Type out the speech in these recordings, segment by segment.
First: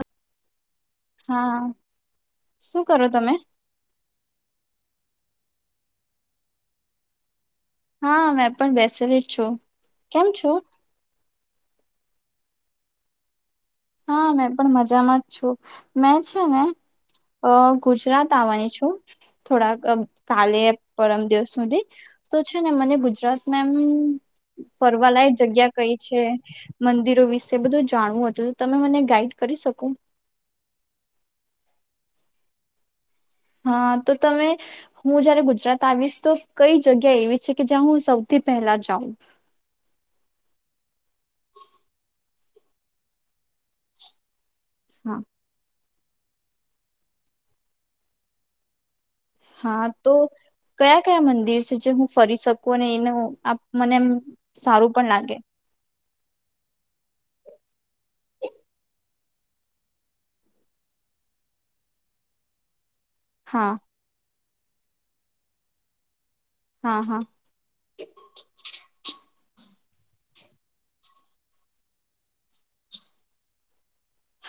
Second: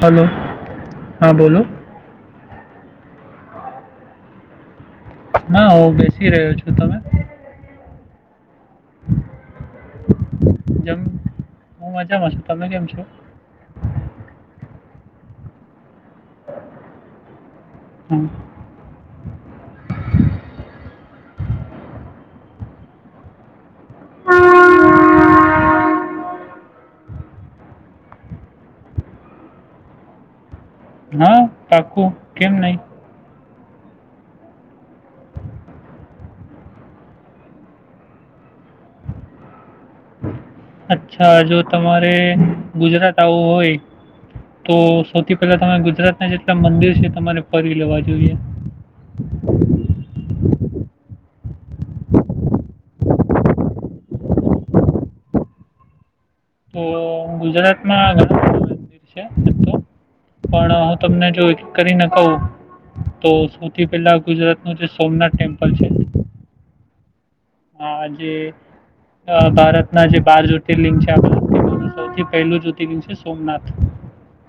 Hello હા! શું કરો તમે? ના હું બેસી રહ્યો છું. તમે? હા. પણ બેસેલી જ છો. કેમ છો? જમ [unintelligible] તમે કેમ છો હા મેં પણ મજામાં જ છું. મેં છે ને અ હમ. ગુજરાત આવવાની છું. થોડાક કાલે પરમ દિવસ. સુધી તો છે ને મને ગુજરાત. હમ ફરવાલાયક જગ્યા કઈ છે? મંદિરો વિશે બધું જાણવું હતું. તમે મને ગાઈડ કરી શકો. હા પાક્કુ. કેમ નહી. હા તો તમે હું જયારે ગુજરાત આવીશ તો કઈ જગ્યા એવી છે કે જ્યાં હું સૌથી પહેલા જાઉં? અચ્છા જો તમારે ગુજરાત આવું હોય. તો હા સૌથી પહેલા તમે. ગુજરાતના જેટલા મંદિર છે તમારે ફરી લેવા જોઈએ. હા તો કયા કયા મંદિર છે જે હું ફરી શકું અને એનું મને એમ સારું પણ લાગે તો ગુજરાતમાં મિ છે પણ હું તમને જો કરીને કું તો હા સૌથી પહેલા ગુજરાત ન જે સોમનાથ ટેમ્પલ છે હા હા હાજ ભારતના જે બાર જ્યોતિર્લિંગ છે આ ભારતંગોનું સૌથી પહેલું જ્યોતિર્લિંગ છે સોમનાથ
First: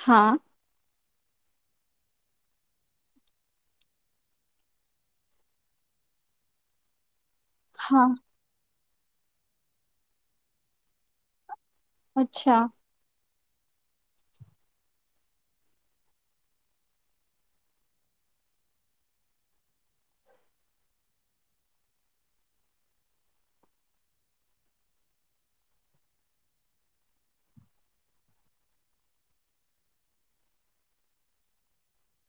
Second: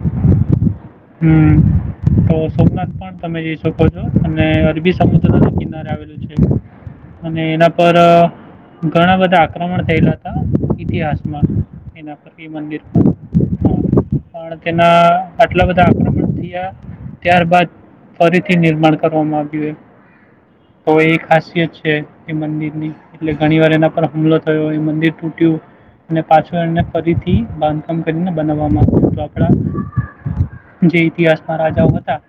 હા હમ તો સોમનાથ પણ તમે જઈ શકો છો અને અરબી સમુદ્ર ના કિનારે આવેલું છે અને પર હા ઘણા બધા આક્રમણ થયેલા હતા ઇતિહાસમાં એના પરકી અચ્છા મંદિર પણ તેના આટલા બધા આક્રમણ થયા ત્યારબાદ ફરીથી નિર્માણ કરવામાં આવ્યું તો એ ખાસિયત છે મન એટલે ઘણી વાર એના પર હુમલો થયો એ મંદિર તૂટ્યું અને પાછ એને ફરીથી બાંધકામ કરીને બનાવવામાં આવ્યું તો આપણા જે ઈતિહાસ ના રાજાઓ હતા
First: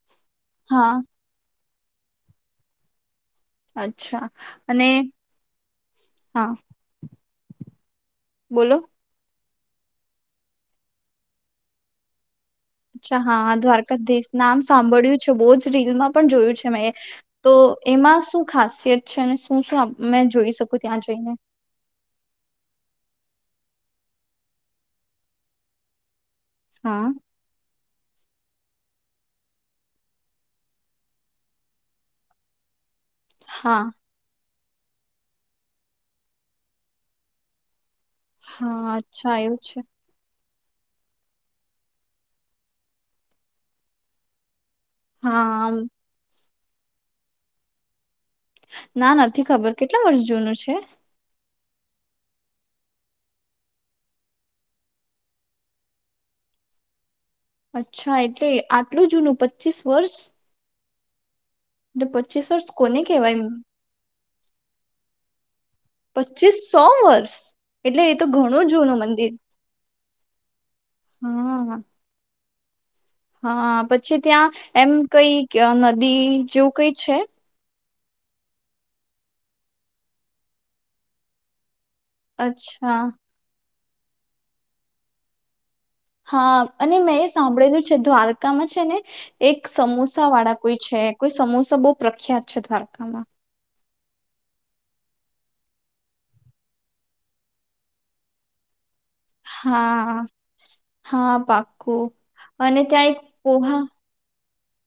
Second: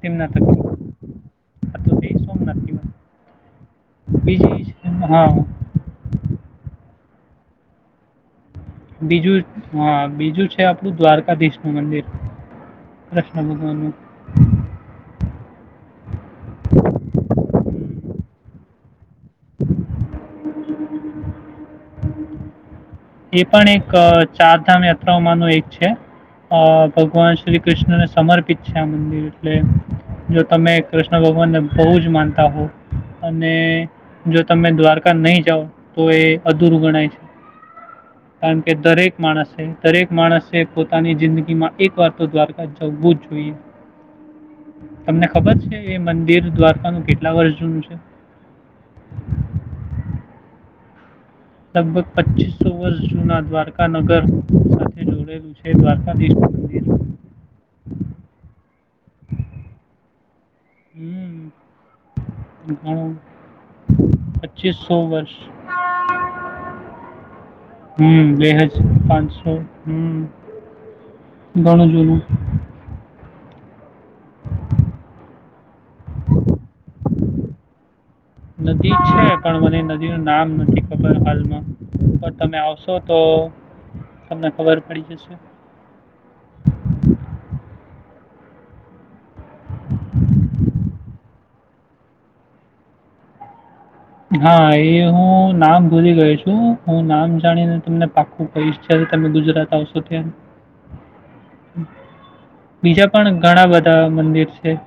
તેમના ત હા અ તો બેસ નથીવા અચ્છા અને હા બોલો બીજું હા બીજું છે આપણું દ્વારકાધીશ નું મંદિર અચ્છા કૃષ્ણ હા ભગવાનનું દ્વારકાધીશ નામ સાંભળ્યું છે બહુ જ રીલમાં પણ જોયું છે મેં તો એમાં શું ખાસ [unintelligible] છે અને શું શું મેં જોઈ શકું ત્યાં જઈને, એ પણ એક ચારધામ યાત્રાઓમાં ન એક છે, અ હા ભગવાન શ્રી કૃષ્ણને સમર્પિત ા મંદિર એટલે જો તમે કૃષ્ણ ભગવાનને બહુ જ માનતા હો અને હા જો તમે દ્વારકા નહી જાાવ તો એ અધૂરું ગણાય છે, કારણ કે હા દરેક અચ્છા એવું માણસે છે દરેક માણસ પોતાની જિંદગીમાં એક વાર તો દ્વારકા જવું જ જોઈએ, તમને ખબર હા છે, એ મંદિર દ્વારા કેટલા વર્ષ જનું છે, ના નથી ખબર કેટલા વર્ષ જૂનું છે? લગભગ પચીસો વર્ષ જૂના દ્વારકા નગર સાથે જોડેલું છે, દ્વારકાધીશ મંદિર અચ્છા એટલે આટલું જૂનું પચીસ વર્ષ હમ્મ એટલે પચીસ વર્ષ કોને કહેવાય પચીસો વર્ષ પચીસ સો વર્ષ એટલે એ તો હમ બે ઘણું હજાર જૂનું મંદિર હા ગણ જોનું હા પછી ત્યાં એમ કઈ નદી જેવું કઈ છે, નદી છે, પણ મને નદી ન નામ નથી ખબર હાલમાં પણ તમે આવશો અચ્છા તો તમને ખબર પડી જશે, હા અને મેં એ સાંભળેલું છે [unintelligible] એક સમોસા વાળા કોઈ છે, કોઈ સમોસા બહુ પ્રખ્યાત છે, દ્વારકામાં હા એ હું નામ ભૂલી ગયો છું, હું નામ જાણીને તમને પાકું કહીશ, જ્યારે તમે ગુજરાત આવશો હા ત્યાં હા પાક્કું અને ત્યાં બીજા એક પણ ઘણા પોહા બધા મંદિર છે, એક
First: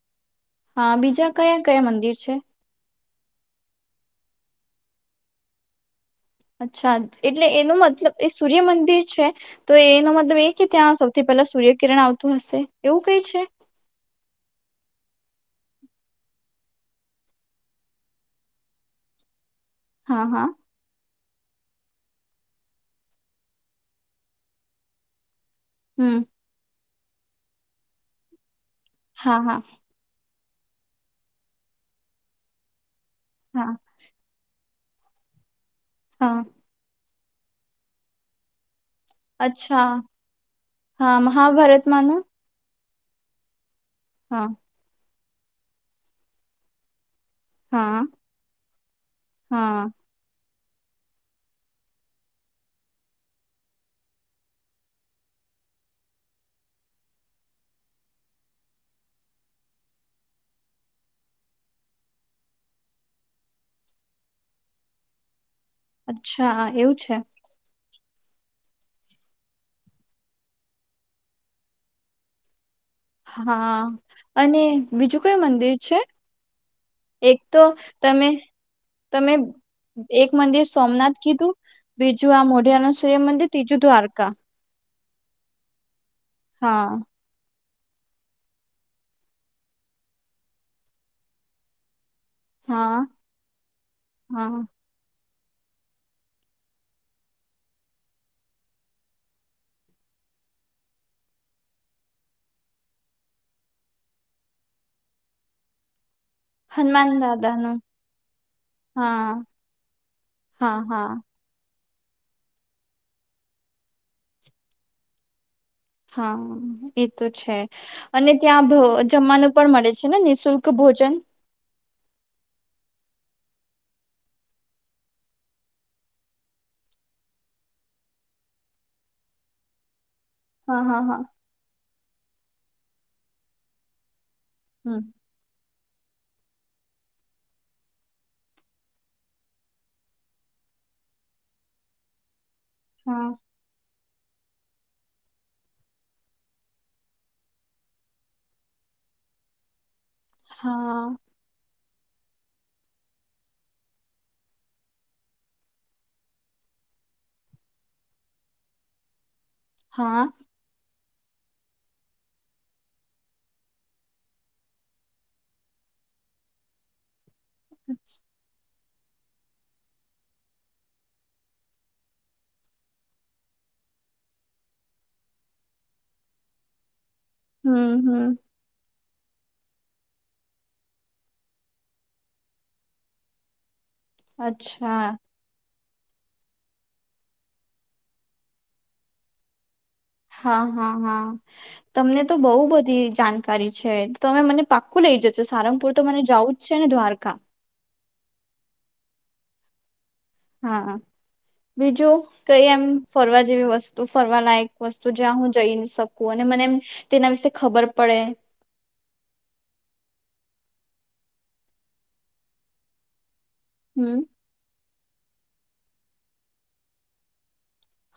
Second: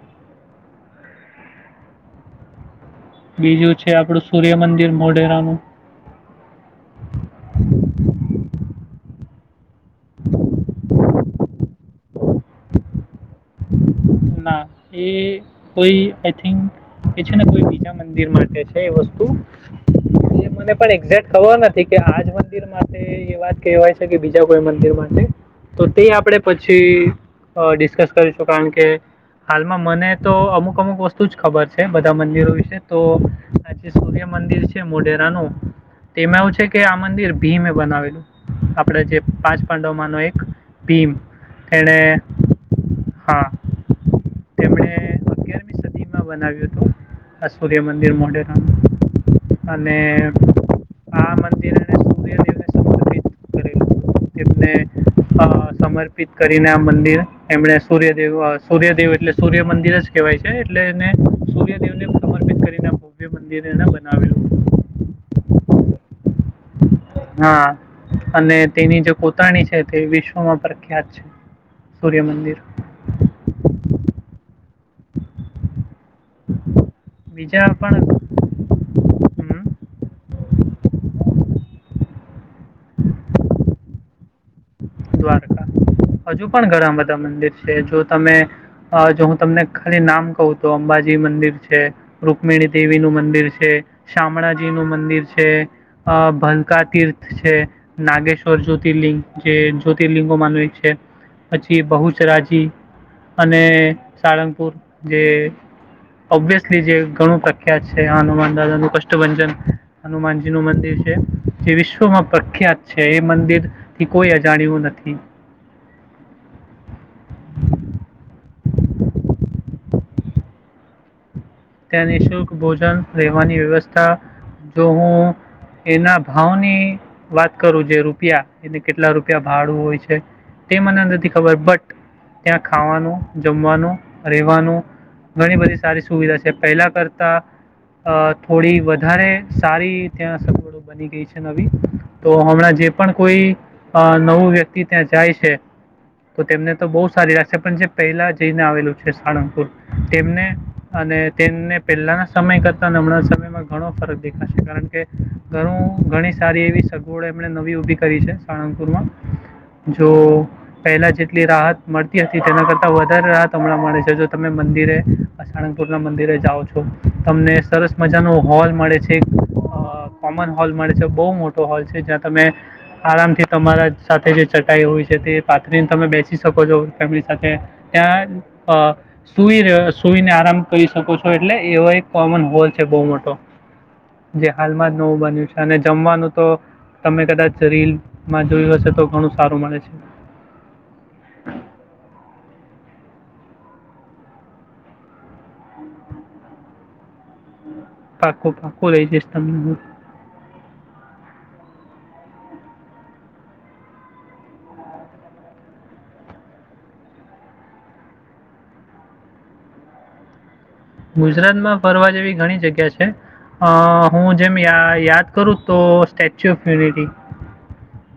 હા બીજા કયા કયા મંદિર છે, બીજું છે, આપણું સૂર્યમંદિર મોઢેરાનુંું અચ્છા એટલે એનો મતલબ એ સૂર્ય મંદિર છે તો એનો મતલબ એ કે ત્યાં થી પેલા સૂર્ય કિરણ આવતું હશે એવું કઈ છે, ના એ કોઈ આઈિક એ છે ને કોઈ બીજા મંદિર માટે છે, એ વસ્તુ હા એ હા મને પણ એક્ઝે્ટ ખબર નથી કે આજ મંદિર માટે એ વાત કહેવાય છે, કે બીજા કોઈ મંદિર માટે તો તે હમ આપડે પછી ડિસ્કસ કરીશું કારણ કે હા હા હાલમાં મને તો અમુક અમુક વસ્તુ જ ખબર છે બધા મંદિરો વિશે તો હા જે સૂર્ય મંદિર છે મોઢેરા નુ તેમાં હા એવું છે કે આ મંદિર ભી મે બનાવેલું આપણે જે પાંચ અચ્છા પાંડવમાંનો એક ભીમ હા તેણે મહાભારતમાંનું હા હા તેમણે અગિયારમી સદી માં બનાવ્યું હતું આશ્વર્ય હા મંદિર મોઢેરાનું હા અને આ મંદિરને સૂર્યદેવને સમર્પિત કર એને સમર્પિત કરીને આ મંદિર એમને સૂર્યદેવ સૂર્યદેવ એટલે સૂર્ય મંદિર જ કેહેવાય છે એટલે એને સૂર્યદેવને સમર્પિત કરીને ભવ્ય મંદિર એને બનાવેલું અચ્છા એવું છે હા અને તેની જે પોતાણી છે તે વિશ્વમાં પ્રખ્યાત છે સૂર્યમંદિર હા અને બીજું કયું મંદિર છે એક તો બીજા પણ તમે તમે હમ એક મંદિર સોમનાથ કીધું બીજું આ મોટ મોઢેરાનું સૂર્યમંદિર ત્રીજું દ્વારકા દ્વારકા હજુ પણ ઘણા હા બધા મંદિર જો તમે જો હું તમને ખાલી નામ કહું તો અંબાજી મંદિર છે રુકમિણી હા દેવી નું મંદિર છે હા શામળાજી નું મંદિર છે છે ભલકા તીર્થ છે નાગેશ્વર જ્યોતિર્લિંગ જે જ્યોતિર્લિંગો માનું એક છે પછી બહુચરાજી અને સાળંગપુર જે ઓબ્િસલી જે હનુમાન ઘણું દાદાનું પ્રખ્યાત છે હનુમાન દાદા નું હા કષ્ટભંજન હનુમાનજી નું હા મંદિર હા છે જે વિશ્વ પ્રખ્યાત છે એ મંદિર કી કોઈ જાણ્યું નથી હા એ તો છે અને ત્યાં ભ જમવાનું પણ મળે નિઃશુલ્ક ભોજન ત્યાં નિઃશુલ્ક ભોજન રહેેવાની વ્યવસ્થા જો હું એના ભાવની વાત કરું જે રૂપિયા એને કેટલા રૂપિયા ભાડું હોય છે તે હા હા મને હા નથી ખબર બટ ત્યાં ખાવાનું જમવાનું રહેવાનું હમ ઘણી બધી સારી સુવિધા છે પહેલા કરતા થોડી વધારે સારી ત્યાં સગવડો બની ગઈ છે નવી તો હમણાં જે પણ હા કોઈ અ નવું વ્યક્તિ ત્યાં જાય છે. તો તેમને તો બઉ સારી લાગશે. પણ જે પહેલા જઈને આવેલું છે સાળંગપુર તેમને હા અને ને પહેલાના સમય કરતા નમણાં સમયમાં ઘણો ફરક દેખાશે. કારણ કે ઘણું ઘણી સારી એવી સગવડ એમણે નવી ઉભી કરી છે. સાળંગપુરમાં જો હા પહેલા જેટલી રાહત મળતી હતી. તેના કરતા વધારે રાહત હમણાં મળે છે. જો તમે મંદિરે અ સાળંગપુરના મંદિ રે જાઓ છો તમને સરસ મજાનો હોલ મળે છે. અ કોમન હોલ મળે છે. બઉ મોટો હોલ છે જ્યાં તમે આરામથી તમારા સાથે જે ચટાઈ હોય છે. તે પાથરીન તમે બેસી શકો છો. તમે સાથે હમ હમ ત્યાં અ સુઈ રહ્યો. સુઈને આરામ કરીશ શકું છું. એટલે એવો એક કોમન હોલ છે બઉ મોટો જે હાલમાં જ અચ્છા નવું બન્યું છે અને જમવાનું તો તમે કદાચ રીલમાં જોયું હશે તો ઘણું સારું મલે છે. હા હા હા કારી છે. તો તમે મને પાક્કું લઈ જજો સારંગપુર તો મને જવું જ છે ને દ્વારકા. પાકુ પાકુ લઈ જઈશ તમને હું. હા બીજું કઈ એમ ફરવા જેવી વસ્તુ ફરવા લાયક વસ્તુ જ્યાં હું જઈ શકું અને મને એમ તેના વિશે ખબર પડે. ગુજરાતમાં ફરવા જેવી ઘણી જગ્યા છે. અ હમ હું જેમ યા યાદ કરું તો સ્ટેચ્યુ ઓફ યુનિટી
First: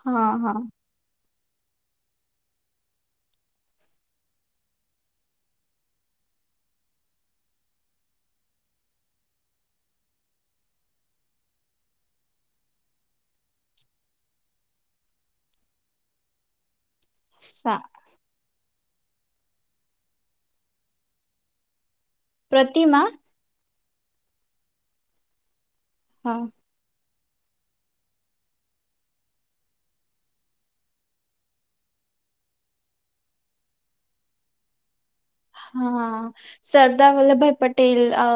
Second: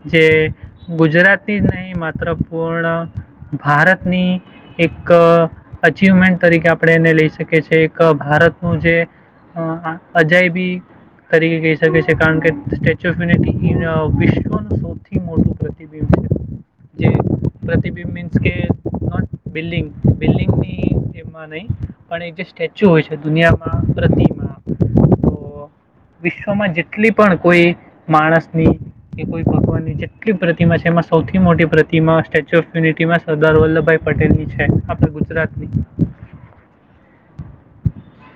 હા જે હા ગુજરાત જ નહીં માત્ર પૂર્ણ ભારતની એક અચિવમેન્ટ તરીકે આપણે એને લઈ શકીએ છીએ. એક ભારતનું જે અજાયબી તરીકે કહી શકીએ છીએ. કારણ કે સ્ટેચ્યુ ઓફ યુનિટી ઇન વિશ્વ શ્વનું સૌથી મોટુ પ્રતિબિંબ છે. જે સા પ્રતિબિબ મીન્સ કે [inaudible] બિલ્ડિંગ બિલ્ડિંગની એમાં નહી પણ એ જે સ્ટેચ્યુ હોય પ્રતિમા છે દુનિયા પ્રતિમા તો હા વિશ્વમાં જેટલી પણ, કોઈ માણસની કે કોઈ ભગવાનની જેટલી પ્રતિમા છે. એમાં સૌથી મોટી પ્રતિમા સ્ટેચ્યુ ઓફ યુનિટીમાં સરદાર વલ્લભભાઈ પટેલની છે. આપણા ગુજરાતની હા, સરદાર વલ્લભભાઈ પટેલ અ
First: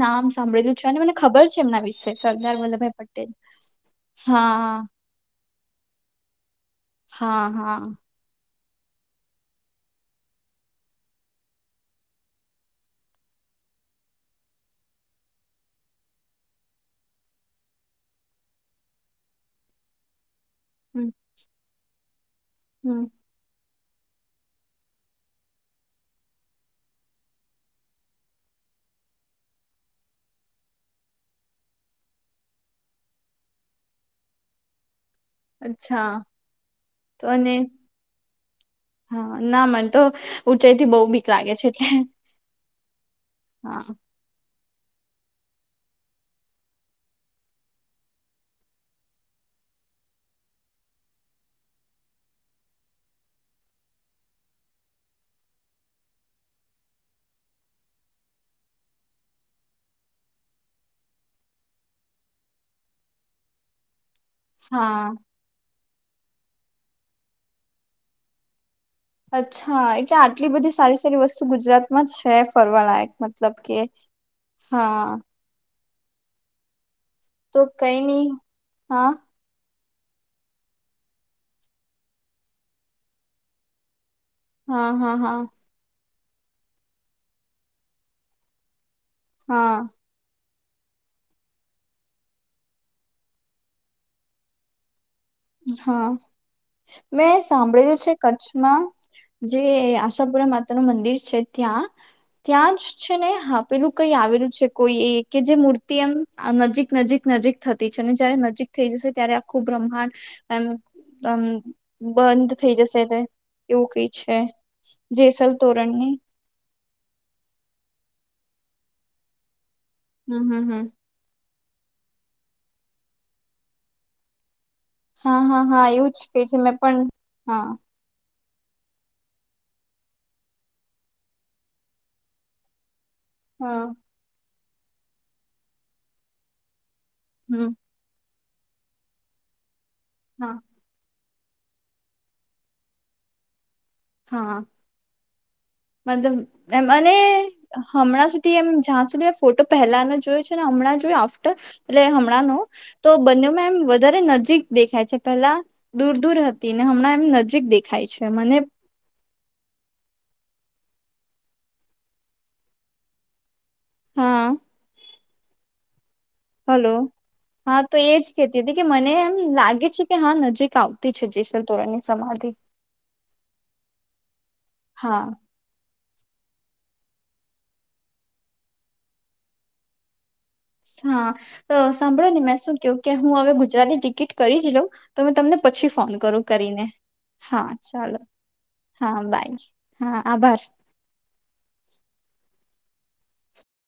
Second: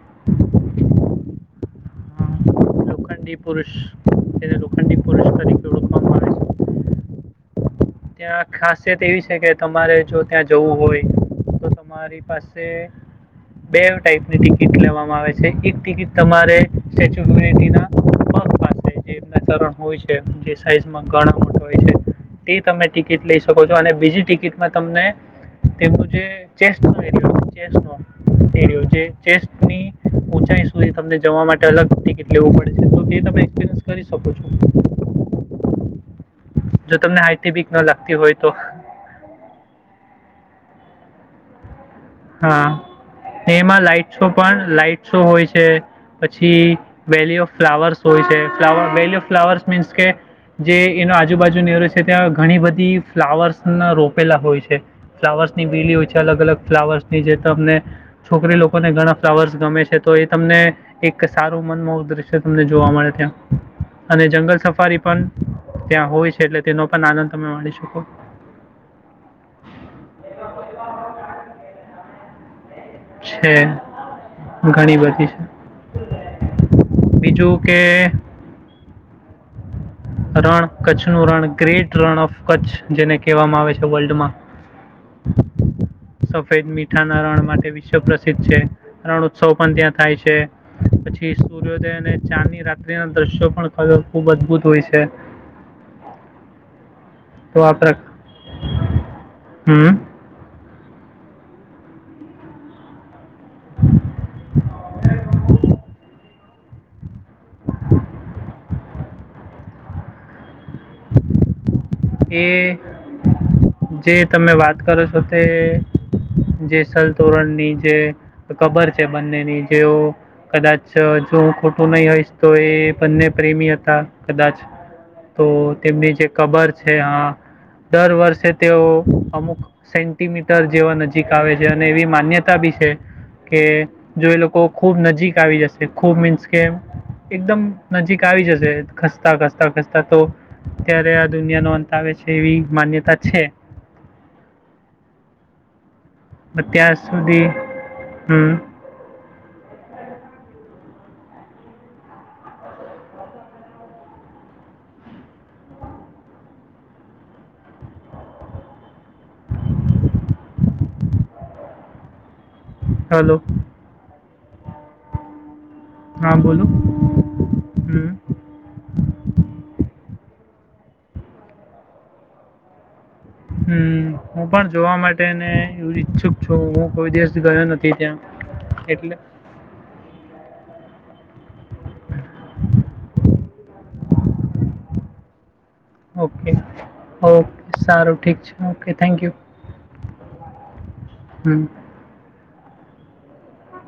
નામ સાંભળેલું છે. અને મને ખબર છે એમના વિશે સરદાર વલ્લભભાઈ પટેલ. લોખંડી પુરુષ તેને હા લોખંડી પુરુષ તરીકે ઓળખવામાં આવે હા હા છે ત્યાં ખાસિયત એવી છે કે તમારે જો ત્યાં જવું હોય તો, તમારી પાસે બે ટાઈપની ટિક ટિકિટ લેવામાં આવે છે. એક ટિકિટ તમારે સ્ટેચ્યુ ઓફ યુનિટીના પગ પાસે જે એમના ચરણ હોય છે જે સાઈઝમાં હમ ઘણા મોટ હોય છે. તે તમે હમ ટિકિટ લઈ શકો તો અને બીજી ટિકિટમાં તમને તેમનું જે ચેસ્ટનો એરીઓ જે ચેસ્ટનો એરીઓ જે ચેસ ઉંચાઈ સુધી તમને જવા માટે અલગ ટિકિટ લેવું પડે છે. તો તે તમે એપસ કરી શકો છો અચ્છા. જો તમને તો હાઈટથી અને બીક ન લાગતી હોય તો હા ના મન તો ઊંચાઈ થી બહુ બીક લાગે છે એટલે હા! હા એમાં લાઈટ શો પણ. લાાઈટસો હોય છે. પછી વેલી ઓફ ફ્લાવર્સ હોય છે. ફ્લાવ વેલી ઓફ ફ્લાવર્સ મીન્સ કે જે એનો આજુબાજુ નીરો છે. ત્યાં ઘણી બધી ફ્લાવર્સના રોપેલા હોય છે. ફ્લાવર્સની બીલી હોય છે. અલગ અલગ ફ્લાવર્સ ની જે તમને છોકરી લોકોને ઘણા ફ્લાવર્સ ગમે છે તો એ તમને એક સારું મનમોહક દ્રશ્ય તમને જોવા મળે ત્યાં અને જંગલ સફારી હા પણ. ત્યાં હોય છે. એટલે તેનો પણ આનંદ તમે મળી શકો. અચ્છા! એટલે આટલી બધી સારી સારી વસ્તુ ગુજરાત. [unintelligible] છે ઘણી [unintelligible] બધી [inaudible] બીજું તો કે કઈ નહિ. હા રણ કચ્છ નું રણ ગ્રેટ રણ ઓફ કચ્છ જેને કહેવામાં આવે છે વર્લ્ડ માં. હા હા હા! સફેદ મીઠાના રણ માટે વિશ્વ પ્રસિદ્ધ છે રણ ઉત્સવ પણ હા ત્યાં થાય છે પછી સૂર્યોદયને ચાની રાત્રિના દ્રશ્યો પણ ક્યો ખુબ અદભૂત હોય છે હા મેં તો આ સાંભળ્યું પ્રક છે કચ્છમાં જે હમ આશાપુરા મા તાનું મંદિર છે ત્યાં ત્યાં જ છે ને હા પેલું કઈ આવેલું છે કોઈ એ કે જે મૂર્તિ એમ નજીક નજીક નજીક થતી છે ને જયારે નજીક થઈ જશે ત્યારે આખું બ્રહ્માંડ હ [inaudible] એમ અમ એ કઈ જે છે તમે વાત કરો છો તે જેસલ તોરણની જેસલતોરણની જે તો ખબર છે બંને ની તેવું હમ હમ કદાચ હમ જ ખો ટુ નહી હોયશ તો એ બંને પ્રેમી હતા કદાચ હા તો હા હા એવું તેમની જે જ કે કબર મેં છે પણ હા દર વર્ષે તેઓ અમુક સેન્ટીમીટર જેવા નજીક આવે છે અને એવી માન્યતા બી છે હા કે જો એ લોકો ખૂબ નજીક આવી જશે ખૂબ મીન્સ કે એકદમ હમ નજીક આવી જશે ખસતા ખસતા ખસ તા તો હા ત્યારે આ દુનિયાનો અંત આવે છે એવી માન્યતા છે. હા પણ મતલબ એમ ત્યાં અને સુધી હમણાં હમ સુધી એમ જ્યાં સુધી ફોટો પહેલાનો જોયો છે ને હમણાં જોય આફ્ટર હમણાંનો તો બંનેમાં એમ વધારે નજીક દેખાય છે પહેલા દૂર દૂર હતી ને હમણાં એમ નજીક દેખાય છે મને હલો હા હા બોલો હલો હા તો હમ એજ કેતી હતી કે મને એમ લાગે છે. કે હા નજીક આવતી છે જેસલ તોરણની સમાધી હમ હું પણ જોવા માટેને એવી છુક છો હું કોઈ દિવસ ગયો નથી ત્યાં એટલે હા તો સાંભળોને મેં શું કહ્યું કે હું હવે ગુજરાતી ટિકિટ કરી જ લઉં તો મેં તમને પછી ફોન કરું ઓકે કરીને હા ઓકે સારું ચાલો ઠીક છે ઓકે હા થેન્ક યુ બાય હા આભાર હમ